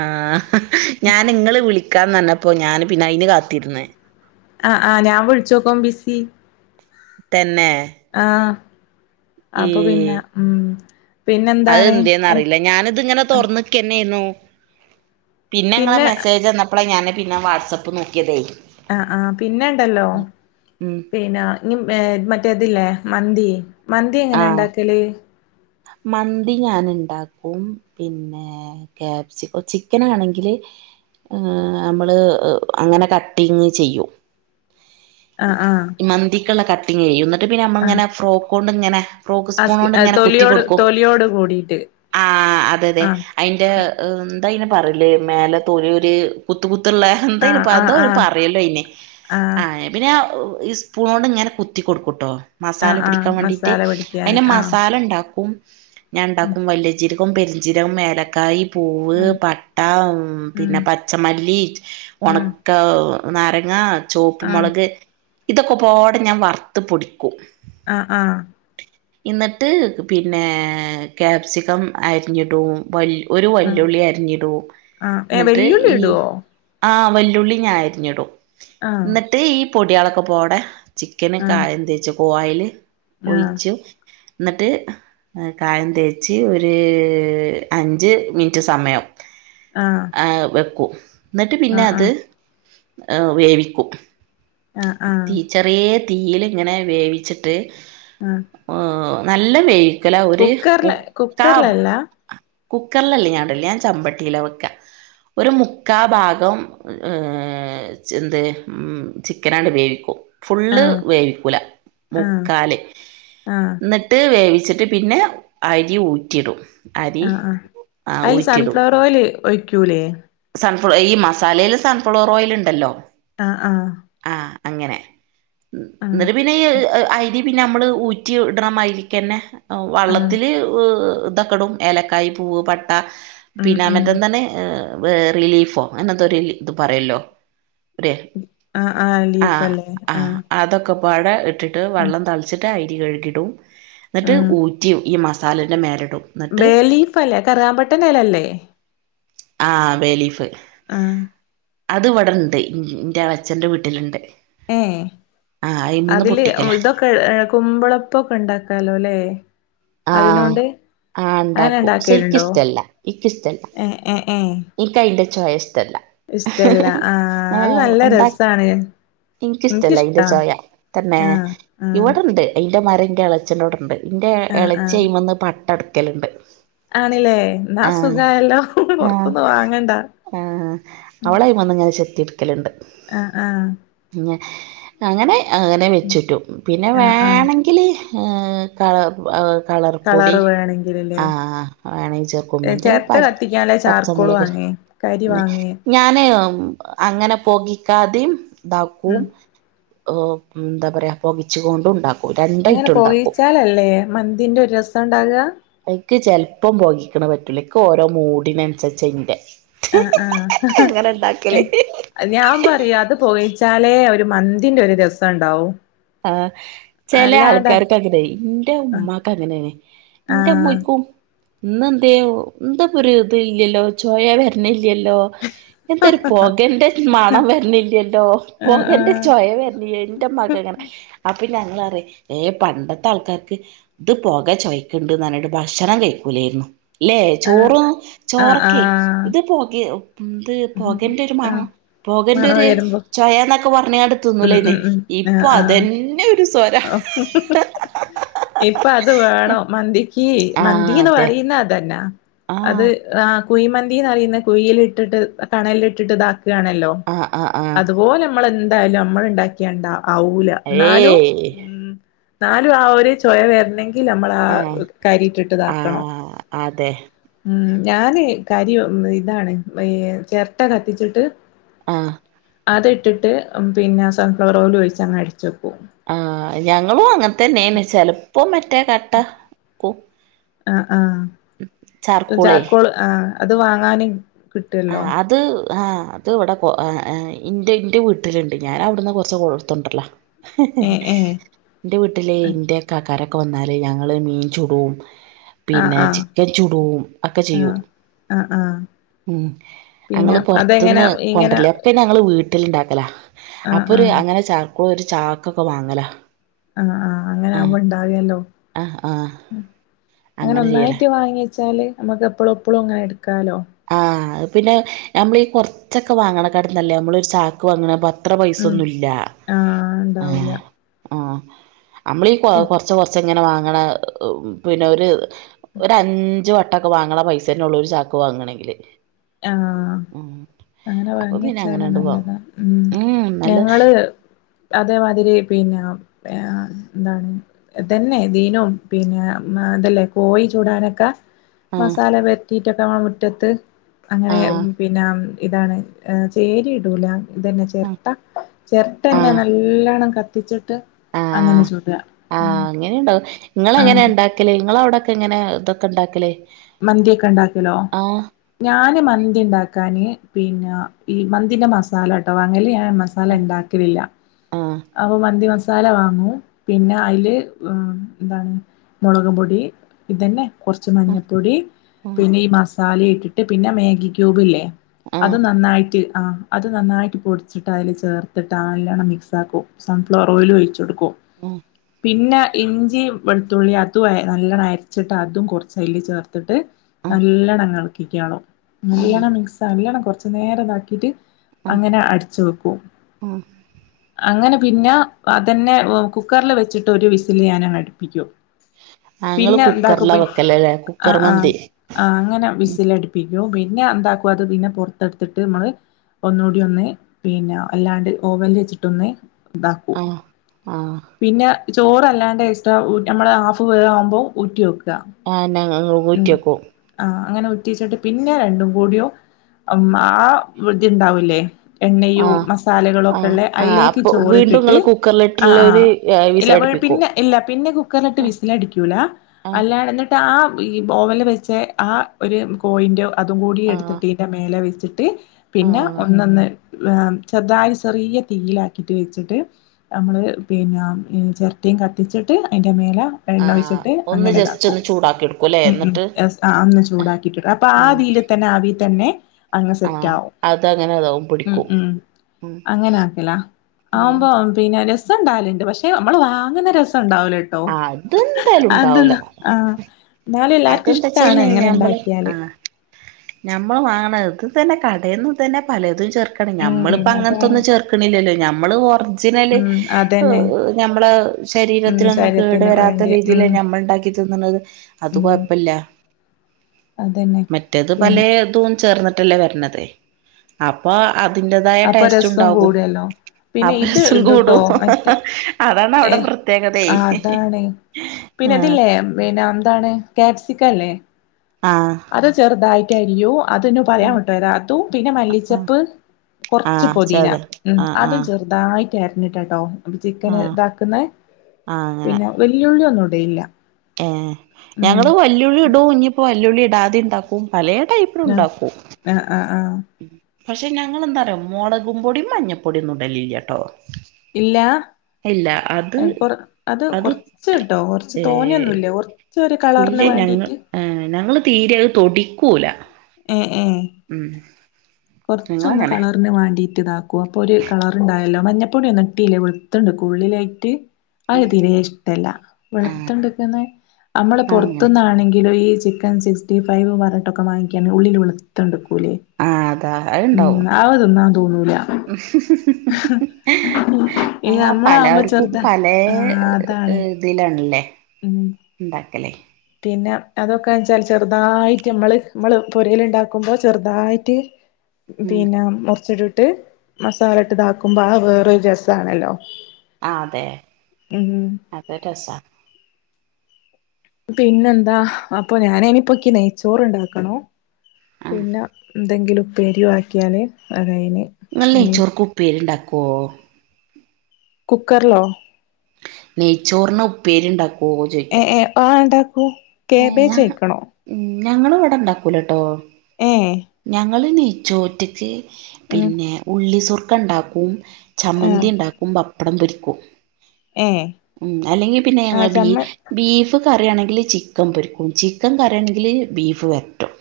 ആ ഞാൻ ഇങ്ങള് വിളിക്കാന്നർഞപ അപ്പൊ ഞാന് പിന്നെ അയിന് കാത്തിരുന്നേ ആ ആ ഞാൻ വിളിച്ചോക്കുമ്പം ബിസി തെന്നെ ആ അപ്പൊ പിന്നെ മ്മ് അത് ഏന്ത്യേന്നറീല്ല ഞാനിത്ങ്ങനെ തൊർന്നക്കന്നേന്നു പിന്നെ ഇങ്ങളെ മെസ്സേജ് വന്നപ്പളാ ഞാൻ പിന്നെ വാട്സആപ്പ് നോക്കിയതേ ആ ആ പിന്നെണ്ടല്ലോ ഉം പിന്നാ ഞ് ഏ മറ്റേതില്ലേ മന്തി മന്തി എങ്ങനെ ആഹ് ഇണ്ടാക്കല് മന്തി ഞാൻ ഇണ്ടാക്കും പിന്നെ കാപ്സികം ചിക്കനാണെങ്കില് ഏ അമ്മള് അങ്ങനെ കട്ടിങ്ങ് ചെയ്യും ആഹ് ആഹ് ഈ മന്തിക്ക്ള്ള കട്ടിങ് ചെയ്യും ന്നട്ട് പിന്നെ അമ്മള് ആഹ് ങ്ങനെ ഫ്രോക്കോണ്ട് ഇങ്ങനെ ഫ്റോക്ക് അസ്കി സ്പൂണോണ്ട് ഇങ്ങനെ കുത്തി തൊലിയോട് കൊടുക്കും തൊലിയോട് കൂടിട്ട് ആ അതെ അതെ ആഹ് അയിന്റെ എന്താ അയ്ന് പറല് മേലെ തോലി ഒര് കുത്ത് കുത് ത്ത്ള്ളെ എന്താ അയിന് ആഹ് പ്പ ആഹ് എന്തോ ആഹ് പറിയല്ലോ അയന് ആഹ് ആ പിന്നെ ഈ സ്പൂണോ ഇങ്ങനെ കുത്തി കൊടുക്കൂട്ടോ ആഹ് മസാല ആഹ് പിടിക്കാൻ വേണ്ടി മസാല പിടിക്കാന് അതിൻറെ ആഹ് മസാല ഉണ്ടാക്കും ഞാൻ ഉം ഉണ്ടാക്കും വലിയജീരകവും പെരിഞ്ചീരകവും വേലക്കായും പൂവ് പട്ട ഉം പിന്നെ പച്ചമല്ലി ഉം ഉണക്ക നാരങ്ങ ചുവപ്പ് ആഹ് മുുളക് ഇതൊക്കെ പോടെ ഞാൻ വറുത്ത് പൊടിക്കും ആ ആ എന്നിട്ട് പിന്നെ ക്യാപ്സിക്കം അരിഞ്ഞിടും വ ഒരു ആഹ് വെല്ലുവിളി അരിഞ്ഞിടുവും ആഹ് ഏഹ് എന്നിട്ട് വെല്ലുള്ളി ഈ ഇടുവോ ആ വെല്ലുളി ഞാൻ അരിഞ്ഞിടും ആഹ് എന്നിട്ട് ഈ പൊടികളൊക്ക പോടെ ചിക്കനക്ക ആഹ് കായം വച്ച കോവല് ആഹ് ഒഴിച്ചു എന്നിട്ട് കായം തേച്ച് ഒരു അഞ്ച് മിനിറ്റ് സമയം ആഹ് ആ വെക്കൂ എന്നിട്ട് പിന്നെ ആഹ് അത് ആഹ് വേവിക്കും ആഹ് ആഹ് തീ ചെറിയ തീയിലിങ്ങനെ വേവിച്ചിട്ട് ആ നല്ല വേക്കല ഒരു മുക്ക കുക്കറിലല്ല കുക്കറിലല്ല ഞ അടല്ല ഞൻ ചമ്പട്ടിയില വെക്ക ഒരു മുക്കാ ഭാഗം ഏർ എന്ത് ഉ ചിക്കനണ്ട് വേവിക്കും ഫുള്ള് ആഹ് വേവിക്കുല ആഹ് മുക്കാൽ ആഹ് എന്നിട്ട് വേവിച്ചിട്ട് പിന്നെ അരി ഊറ്റിടും അരി ആ ആ ആ അതില് ഊറ്റിടും സൺഫ്ലവർ ഓയിയില് ഒഴക്കൂല്ലേ സൺഫ് ഈ മസാലയിൽ സൺഫ്ളോർ ഓയിയില ഉണ്ടല്ലോ ആഹ് ആഹ് ആ അങ്ങനെ ആഹ് എന്നിട്ട് പിന്നെ ഐ പിന്നെ നമ്മള് ഊറ്റി ഇടണമായിതിരിക്കന്നെ ആഹ് വള്ളത്തിൽ ഇതൊക്കെടും ഏലക്കായ പൂവ് പട്ട ഉം പിന്നെ അ ഉം മറ്റ എന്താണ് ർ റിലീഫോ അങ്ങനതൊരു ഇത് പറയല്ലോ ഒരു ആ ആ ലീഫ് അല്ലേ ആഹ പ്പാട ഇട്ടിട്ട് വെള്ളം തളിച്ചിട്ട് അരി കഴുകിടും എന്നിട്ട് ആഹ് ഊറ്റി ഈ തലന്റെ മേലെ ബേ ലീഫ അല്ലേ കറാ പട്ടന്റെ എലല്ലേ ആ ബെ ലീഫ് ആ അത് ഇവിടെ ഇണ്ട് എന്റെ എളച്ഛന്റെ വീട്ടിലുണ്ട് ഏ ആഹ് അയിമന്ന് അതില് പൊട്ടിക്കല ഇതൊക്കെ ഏ കുമ്പളപ്പൊക്കെ ഇണ്ടാക്കാലോ ല്ലേ ആഹ് അതിനോണ്ട് ആഹ് അങ്ങനെ ഇണ്ടാക്കും പക്ഷെ ഇണ്ടാക്കിട്ടുണ്ടോ ഇക്കിഷ്ടല്ല ഇക്കിഷ്ടല്ല ഏ ഏ ഏ എനിക്ക് അയിന്റെ ചോയ ഇഷ്ടല്ല ഇഷ്ടല്ല ആ അത് ഏഹ് നല്ല എന്താ രസാണ് എനിക്കിഷ്ടല്ല അതിന്റെ എനിക്കിഷ്ടാ ചോയ തന്നെ ആഹ് ആഹ് ഇവിടെണ്ട് ന്റെ മരം എളച്ചന്റോടെ ണ്ട് ആഹ് ഇളച്ചി ആഹ് കഴിയുമ്പോൾന്ന് പട്ടടക്കലുണ്ട് ആണില്ലേ എന്നാ സുഖയല്ലോ പുറത്തൊന്ന് വാങ്ങണ്ടാ അവളയും വന്ന്ിങ്ങനെ ശെത്തി എടുക്കലുണ്ട് ആ ആ അങ്ങനെ അങ്ങനെ വെച്ചിട്ടും പിന്നെ ആഹ് ആഹ് വേണെങ്കിൽ എ ക കളർപ്പൊടി കളറ് വേണെങ്കിലല്ലേ ആ വേണെങ്കിൽ ചേർക്കുമ്പിന്റെ പ ചെരട്ട കത്തിക്കാൻല്ലേ ചാർക്കോള് പച്ചമുളക് വാങ്ങേ കരി വാങ്ങേ ഞാന് അങ്ങനെ പോകിക്കാതെയും ഇതാക്കും ഉം ഒ എന്താ പറയാ പൊകിച്ചുകൊണ്ട ഉണ്ടാക്കും അങ്ങനെ രണ്ടായിട്ടും ഉണ്ടാക്കും പോയിച്ചാലല്ലേ മന്തിന്റെ ഒരു രസം ഇണ്ടാവ എനിക്ക് ചെലപ്പം പോഗിക്കണ പറ്റൂല എക്ക് ഓരോ മൂഡിനനുസരിച്ച ഇന്റെ ആഹ് ആഹ് അങ്ങനെ എ ഉണ്ടാക്കല് ഞാം പറീം അത് പോയീച്ചാ ല്ലെ ഒര് മന്തിന്റെ ഒര് രസണ്ടാവും. ആ ചെലേ ആൾക്കാര്ക്കങ്ങനെ ആഹ് ഇന്റമ്മാക്കങ്ങനേണ് ആഹ് ഇന്റമ്മോയ്ക്കും ഇന്നെന്തേ എന്താപ്പര് ത് ല്ലല്ലോ ചൊയ വെര്ണി ല്ലല്ലോ എന്തര് പൊകന്റെര് മണം വര്ണില്ലല്ലോ ആഹ് ആഹ് പൊകന്റെ ചൊയ വെര് ന്റെമ്മാക്കങ്ങനെ അപ്പഞങ്ങലറീം ഏ പണ്ടത്തെ ആൾക്കാര്ക്ക് ത് പൊക ചൊയക്ക്ണ് ണ്ട്ന്ന് പർഞ്ഞിട്ട് ഭക്ഷണം കയി ക്കൂലേര്ന്നു ലേ അല്ലെ ചോറും ചോറൊക്കെ ആഹ് ത് പൊകേ ത് ആഹ് പൊകന്റൊര് ആഹ് മണം മണം പൊകന്റെര് വരുമ്പോ ചൊയന്നൊക്കെ പർഞ്ങ്ങാണ്ട് തുന്നൂലയ്ന്ന് ഇപ് ആ ഇപ്പ അത് വേണം മന്തി കീ ആഹ് മന്തീന്ന് അതെ പറയ്ന്ന അതെന്നാ അത് ആഹ് ആഹ് കുയ്മന്തിന്ന് പറയുന്ന കുയീലിട്ട്ട്ട് കണലിട്ട്ട്ട് താക്കാണല്ലോ ആഹ് ആഹ് ആഹ് അതുപോലെ നമ്മളെന്തായാലും നമ്മള്ണ്ടാക്ക്യാ ണ്ടാ ആവൂല ന്നാലും ഏയ് മ് ന്നാലും ആ ഒര് ചൊയ വെര്ണങ്കി ൽ ലമ്മളാ ആഹ് ആ കരിട്ട്ട്ട്താക്കണം ആഹ് അതെ മ് ഞാന് കരി ഇതാണ് ചെര്ട്ട കത്തിച്ച്ട്ട് ആ അത്ട്ട്ട്ട് മ് പിന്നെ സൺഫ്ലവറോയിൽ ഒഴിച്ച് അങ്ങ് അടച്ചെക്കും. ആ ഞങ്ങളും അങ്ങൻത്തന്നേണ് ചെലപ്പോ മറ്റേ കട്ട ക്കും ആ ചാർക്കോളേ ജാർക്കോള് ആ അത് വാങ്ങാന് ആ കിട്ടുവല്ലോ അത് ആ അത് ഇവടെ കൊ എ എ ഇന്റെ ഇന്റെ വീട്ടില്ണ്ട് ഞാൻ അവ്ട്ന്ന് കൊറച്ച് ഇട്ത്ത്കൊണ്ട്രലാ. ഏ ഏ ന്റെ വീട്ടില് ഇന്റെഇക്കാക്കാരൊക്കെ വന്നാല് ഞങ്ങള് മീൻ ചുടും ആ പിന്നെ ആ ചിക്കൻ ചുടൂമ് ഒക്കെ ആ ചെയ്യും ആ ആ മ് പിന്നെ ഞങ്ങള് അതെങ്ങനെ പൊർത്ത്ന്ന് ഇങ്ങനെ കൊണ്ട്രാല ഒക്കെ ഞങ്ങള് വീട്ട്ല്ണ്ടാക്കലാ. ആ ആ അപ്പൊര് ആ അങ്ങനെ ചാർക്കോള് ഒര്ചാക്കൊക്കെ വാങ്ങലാ. ആ ആ അങ്ങനെ ആഹ് ആക്മ്പോ ണ്ടാഗേലോ ആഹ് ആഹ് അങ്ങനെ ഒന്നായിറ്റ് വാങ്യേച്ചാല് ഞമ്മക്ക് എപ്പളും എപ്പളും അങ്ങനെ എട്ക്കാലോ. ആഹ് പിന്നെ ഞമ്മളീ കൊർച്ചൊക്കെ വാങ്ങണക്കാട്ടീം നല്ലത് ഞമ്മളൊര് ചാക്ക് വാങ്ങ്ണത് ബർ അത്ര ഉം പൈസൊന്നുല്ല ആ ഏ ഉണ്ടാവൂല ആഹ് നമ്മളീ ഈ കൊ കൊർച്ച് കൊർച്ച് ഇങ്ങനെ വാങ്ങ്ണേ പിന്നെ ഒര് ഒരഞ്ച് വെട്ടൊക്കെ വാങ്ങ്ണ പൈസേനെള്ളു ഒര് ചാക്ക് വാങ്ങാണെങ്കി ആഹ് അങ്ങനെ അപ്പൊ പിന്നെ വാങ്യേച്ചാല് അങ്ങനെണ്ട് വാങ്ങും നല്ലതാ മ് ഉം നല്ല ഞങ്ങള് അതേമാതിരി പിന്നെ ഏ ന്താണ് ദന്നെ ദീനും പിന്നെ ദല്ലേ കോഴി ചൂടാനൊക്കെ ആഹ് മസാല പൊര്ട്ടീറ്റൊക്കെ ഞമ്മളെ മുറ്റത്ത് അങ്ങനെ ആഹ് പിന്നെ ഇതാണ് ചേരി ഇടൂല ഇതന്നെ ചെര്ട്ട ആഹ് ചെർട്ടന്നെ ആഹ് നല്ലോണം കത്തി ആഹ് ഉം ആഹ് അങ്ങനീണ്ടാവും ങ്ങളെങ്ങനെ ആഹ് ണ്ടാക്കല് ഇങ്ങളവടെക് ങ്ങനെ തൊക്കെ ണ്ടാക്കല് മന്തിക്കെ ണ്ടാക്കലോ ഞാന് മന്തി ണ്ടാക്കാന് പിന്നെ ഈ മന്തിന്റെ മസാലട്ടോ വാങ്ങല് ഞാ ന് മസാലണ്ടാക്കലില്ല. ആഹ് അപ മന്തി മ സാല വാങ്ങും പിന്നെ അയ്ല് ന്താണ് മുളക് പൊടി ഇതന്നെ കൊർച്ച് ആഹ് മഞ്ഞപ്പൊടി പിന്നെ ഈ മസാലീട്ട്ട്ട് പിന്നെ മാഗി ക്യൂബില്ലേ അത് ആഹ് നന്നായ്റ്റ് ആഹ് അത് നന്നായ്റ്റ് പൊടിച്ച്ട്ട് അയ്ല് ചേർത്തിട്ട് നല്ലോണം മിക്സ്സാക്കും സൺഫ്ലവറോയിലും ഒയ്ച്ചൊ ട്ക്കും ആഹ് പിന്നെ ഇൻജീമ്, വെളുത്തുള്ളി അതും നല്ലണ്ണം അരച്ച്ട്ട് അതും കൊർച്ച് അയ്ല് ചേർ ് ആഹ് നല്ലണ്ണം കളിക്കുള്ള ആഹ് ആഹ് നല്ലണം മിക്സ് ന കുറച്ച നേതാക്കിട്ട് അങ്ങനെ അടിച്ച വെക്കും ആഹ് അങ്ങെ പിന്നെ അതന്നെ കുക്കറിൽ വെച്ചിട്ട് ഒരു വിസില് ഞാനാ അടുപ്പിക്കൂ ആഹ് ഇങ്ങള് പിന്നെ കുക്കറിലാ എന്താക്കും വെക്കലല്ലേ ആ കുക്കർ ആ മന്തി ആ അങ്ങനെ ഉം വിസിലടുപ്പിക്കും പിന്നെ എന്താക്കും അത് പിന്നെ പുറത്തെടുത്തിട്ട് നമ്മള് ഒന്നുകൂടി ഒന്ന് പിന്നെ അല്ലാണ്ട് ഓവനൽ വെച്ചിട്ട് ഒന്ന് ഇതാക്കൂ ആഹ് ആഹ് പിന്നെ ചോറല്ലാണ്ട് എക്സ്ട്രാ നമ്മുടെ ഹാഫ് വേ ആവുമ്പോൾ ഊറ്റി വെക്കും ആഹ ഞ ഊറ്റിയക്കും ആഹ് അങ്ങനെ ഉറ്റേച്ചിട്ട് പിന്നെ രണ്ടും കൂടിയും ആ ഇതി ഉണ്ടാവൂല്ലേ എണ്ണയോ ആഹ് മസാലകളോ ഒക്കെ ആഹ് ഉള്ള ആഹ് അതിലേക്ക് അപ്പൊ വീണ്ടും ചോറിട്ടിട്ട് ഇങ്ങള് ആ ആ കുക്കറിലിട്ടുള്ളൊരു ഇവ വിസിലടിപ്പിക്കും പിന്നെ ഇല്ല പിന്നെ കുക്കറിലിട്ട് വിസിലടിക്കൂല ആഹ് അല്ലടിട്ട് ആ ഈ ബഓവനിൽ വെച്ച ആ ഒരു കോയിൻ അതും കൂടി ആഹ് എടുത്തിട്ട് ഇൻ്റെ മേലെ വെച്ചിട്ട് പിന്നെ ആഹ് ഒന്നൊന്ന് ചെർതായി ചെറിയ തീയിലാക്കിട്ട് വെച്ചിട്ട് നമ്മള് പിന്നെ ചർ കത്തിച്ചിട്ട് അതിന്റെ മേല എണ്ണ ആഹ് ഒഴിച്ചിട്ട് ഒന്ന് അങ്ങനെ ജസ്റ്റ് ഇതാക്കും ഒന്ന് ചൂടാക്കി എടുക്കുംല്ലേ ഉം ഉം എന്നിട്ട് അന്ന് ചൂടാക്കിട്ടുണ്ട് അപ്പൊ ഉം ആതിൽ തന്നെ ആവി തന്നെ അങ് സെറ്റ ആഹ് ആവും അതങ്ങനെ ഇതാവും ഉ പിടിക്കും ഉ ഉം അങ്ങനെ ആക്കല ആഹ് ആവുമ്പോ പിന്നെ രസം ഉണ്ടാലുണ്ട് പക്ഷെ നമ്മള് വാങ്ങുന്ന രസം ഉണ്ടാവല ആ അതെന്തായാലും ഉണ്ടാവൂല കേട്ടോന്താ ആ എന്നാലും എല്ലാവർക്കും ഇഷ്ടമാണ് എങ്ങനെ ഉണ്ടാക്കിയാല് ഞമ്മൾ വാങ്ങ ഇത് തന്നെ കടെന്ന് തന്നെ പലതും ചെ ഉം നഞമ്മളിപ്പ അതാണ് അങ്ങനത്തൊന്നും ചേർക്കണില്ലല്ലോ നമ്മള് ല് ഉം അതന്നെ നമ്മള ഉം ശരീരത്തിനൊന്നും കേട് ശരീരത്തിന് വരാത്ത വേണ്ടി രീതിൽ ഉം ഞമ്മൾ ഉണ്ടാക്കി തിന്നണത് അത് ഉം കൊഴപ്പില്ല അതന്നെ മറ്റേത് പല പിന്നെ ഇത ചേർന്നിട്ടല്ലേ വരണതേ അപ്പൊ അതിന്റെതായ അപ്പൊ ടേസ്റ്റ് രസം ഉണ്ടാകും കൂടുവല്ലോ പിന്നെ ഇത് അഭ്യസം ഇടുട്ടോ കൂടും മറ്റേ അതാണ് അവിടെ ഏഹ് പ്രത്യേകതയ ആഹ് പിന്നെ അതില്ലേ പിന്നെ എന്താണ് കാപ്സിക്കല്ലേ ആഹ് അത് ചെറുതായിട്ടായിയോ അതു പറയാൻ പട്ടോരാ അത്തു പിന്നെ മല്ലി ആഹ് ചെപ്പ് കൊറച്ച് ആഹ് പൊതീന ചത ഉം ആഹ് അതും ആഹ് ചെറ്തായി ക്കെ അരിഞ്ഞിട്ടാട്ടോ അപ്പൊ ചിക്കന് ആഹ് ഇതാക്കുന്ന് ആഹ് അങ്ങനെ പിന്നെ വെല്ല്യുളളി ഒന്നും ഇടലില്ല ഏഹ് ഞങ്ങള് വല്ല്യുളളി ഇടും ഇഞ് ഇപ്പോ വല്ല്യുളളി ഇടാതിം ഇണ്ടാക്കും. പലേ ടൈപ്പിലും ആഹ് ഉണ്ടാക്കും. ആഹ് ആഹ് ആഹ് പക്ഷെ ഞങ്ങെളെന്താറ്യോ മൊളകുംപൊടിം മഞ്ഞപ്പൊടിയൊന്നും ഇടല്ല്ല്യട്ടോ. ഇല്ലാ അത് ഏഹ് കൊർ അത് കൊറച്ച് ട്ടോ കൊറച്ച് തോനെയൊന്നുല്ല കൊർ ഇല്ല്യ ഞങ്ങ ഏഹ് ഞങ്ങള് തീരെ അത് തൊടീക്കൂല. ഏഹ് ഉം കൊറച്ചൊന്ന് ഞങ്ങളങ്ങനെ കളറ്ന് വാണ്ടി ട്ട് ഇതാക്കും അപ്പൊ ഒരു കളറ്ണ്ടായല്ലോ മഞ്ഞപ്പൊടിയൊന്നും ഇട്ടീലേ വെളുത്തണ്ട്ക്കും ഉള്ളിലായിട്ട് അത് ആഹ് തിരെ ഇഷ്ടല്ല ആഹ് വെളത്തണ്ട്ക്കുന്നത് നമ്മള് അങ്ങനെ പൊറത്ത്ന്നാണെങ്കിലും ഈ ചിക്കൻ സിക്സ്റ്റി ഫൈവ് വരട്ടൊക്കെ വാങ്ങിക്കാണേ ഉള്ളില് വെള്ത്തോണ്ട്ക്കൂലേ ആഹ് അതാ ഉം അത്ണ്ടാവും അവ് തിന്നാൻ തോന്നൂല. ഈ ആഹ് നമ്മളാവുമ്പോ പലർക്കും ചെറുതാ പലേ ആഹ് അതാണ് ഇതിലാണല്ലേ ഉം ഇണ്ടാക്കലേ പിന്നെ അതൊക്കെ ന്ന്ച്ചാല് ചെറുതായിട്ട് അമ്മള് മ്മള് പൊരെല് ഇണ്ടാക്കുമ്പോ ചെറുതായിട്ട് ഉം പിന്നെ മുർച്ച്ട്ട്ട്ട് മസാല ഇട്ട് ഇതാക്കുമ്പോ ആ വേറൊരു രസാണല്ലോ. ആതെ ഉം അതൊര് രസാ. പിന്നെന്താ അപ്പൊ ഞാനയ്ന് ഇപ്പൊക്കി നെയ്ച്ചോറ് ഉണ്ടാക്കണോ ആ പിന്നെ എന്തെങ്കിലും ഉപ്പേരിയും ആക്കിയാല് അതായിന് ഇങ്ങള് നെയ്‌ച്ചോറ്ക്ക് ഉപ്പേരിണ്ടാക്കോ കുക്കർലോ നെയ്ച്ചോർന് ഉപ്പേരിണ്ടാ [unintelligible] ആഹ് ഉണ്ടാക്കും. ഏ കേബേജയിക്കണൊ. ഞങ്ങള് വടെ ഉണ്ടാക്കൂല ട്ടോ. ഏഹ് ഞങ്ങൾ നെയ്ച്ചോറ്റ്ക്ക് പിന്നെ ഉള്ളി സുർക്ക ഉണ്ടാക്കും. ആ ചമ്മന്തീം ഉണ്ടാക്കും പപ്പടം പൊരിക്കും. ഏ ഉം അല്ലെങ്കിൽ പിന്നെ ആ ഞങ്ങള് ബീ ചമ്മ ബീഫ് കറി ആണെങ്കിൽ ചി ചിക്കൻ പൊരിക്കും. ചിക്കൻ കറിയാണെങ്കിൽ ബീഫ് വരട്ടും.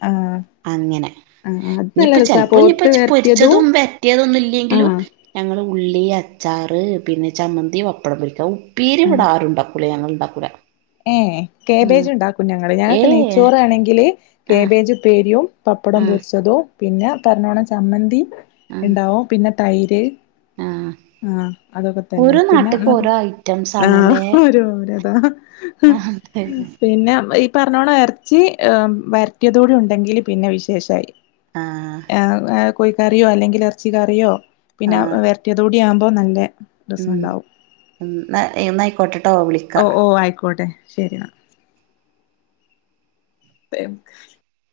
ആഹ് അങ്ങനെ നല്ല ഇഞ്പ്പ രസാ ചെൽപ്പോ പോത്ത് ഇഞ്ഞിപ്പച്ച് വരട്ടിയതും പൊരിച്ചതും വരറ്റിയതൊന്നും ആ ഇല്ലെങ്കിലും ഞങ്ങള് ഉള്ളി, അച്ചാറ്, പിന്നെ ചമ്മന്തി, പപ്പടം പൊരിക്ക. ഉപ്പേരി ഇവിടെ ആരുണ്ടാ ക്കൂല. ഞങ്ങൾ ഇണ്ടാക്കൂല. ഏഹ് കേബേജ് ഉണ്ടാക്കും ഞങ്ങള്. ഞങ്ങക്ക് ഏഹ് നെയ്ച്ചോറ് ആണെങ്കില് ആഹ് കേബേജ് ഇപ്പേരിയും പപ്പടം ആഹ് പൊരിച്ചതും. പിന്നെ പറഞ്ഞോണം ചമ്മന്തീം ആഹ് ഇണ്ടാവും. പിന്നെ തൈര്. ആഹ് ആഹ് അതൊക്കെ തന്നെ. ഓരോ പിന്നെ നാട്ട്ക്ക് ഓരോ [unintelligible] ഐറ്റംസ് ആഹ് ആണല്ലേ ഓരോരോ ഇതാ [unintelligible] പറഞ്ഞോണം എർച്ചി വരറ്റിയതൂടി ഉണ്ടെങ്കില് പിന്നെ വിശേഷായി. ആഹ് ഏഹ് ആഹ് കോഴിക്കറിയോ അല്ലെങ്കിൽ എർച്ചി കറിയോ പിന്നെ ആഹ് വരട്ടിയതു കൂടി ആകുമ്പോ നല്ലെ ഉം ഉംന്നാ എ എന്നാ ആയിക്കോട്ടെ ട്ടോ വിളിക്കാ. ട്ടെ ശരി എന്നാ. [unintelligible]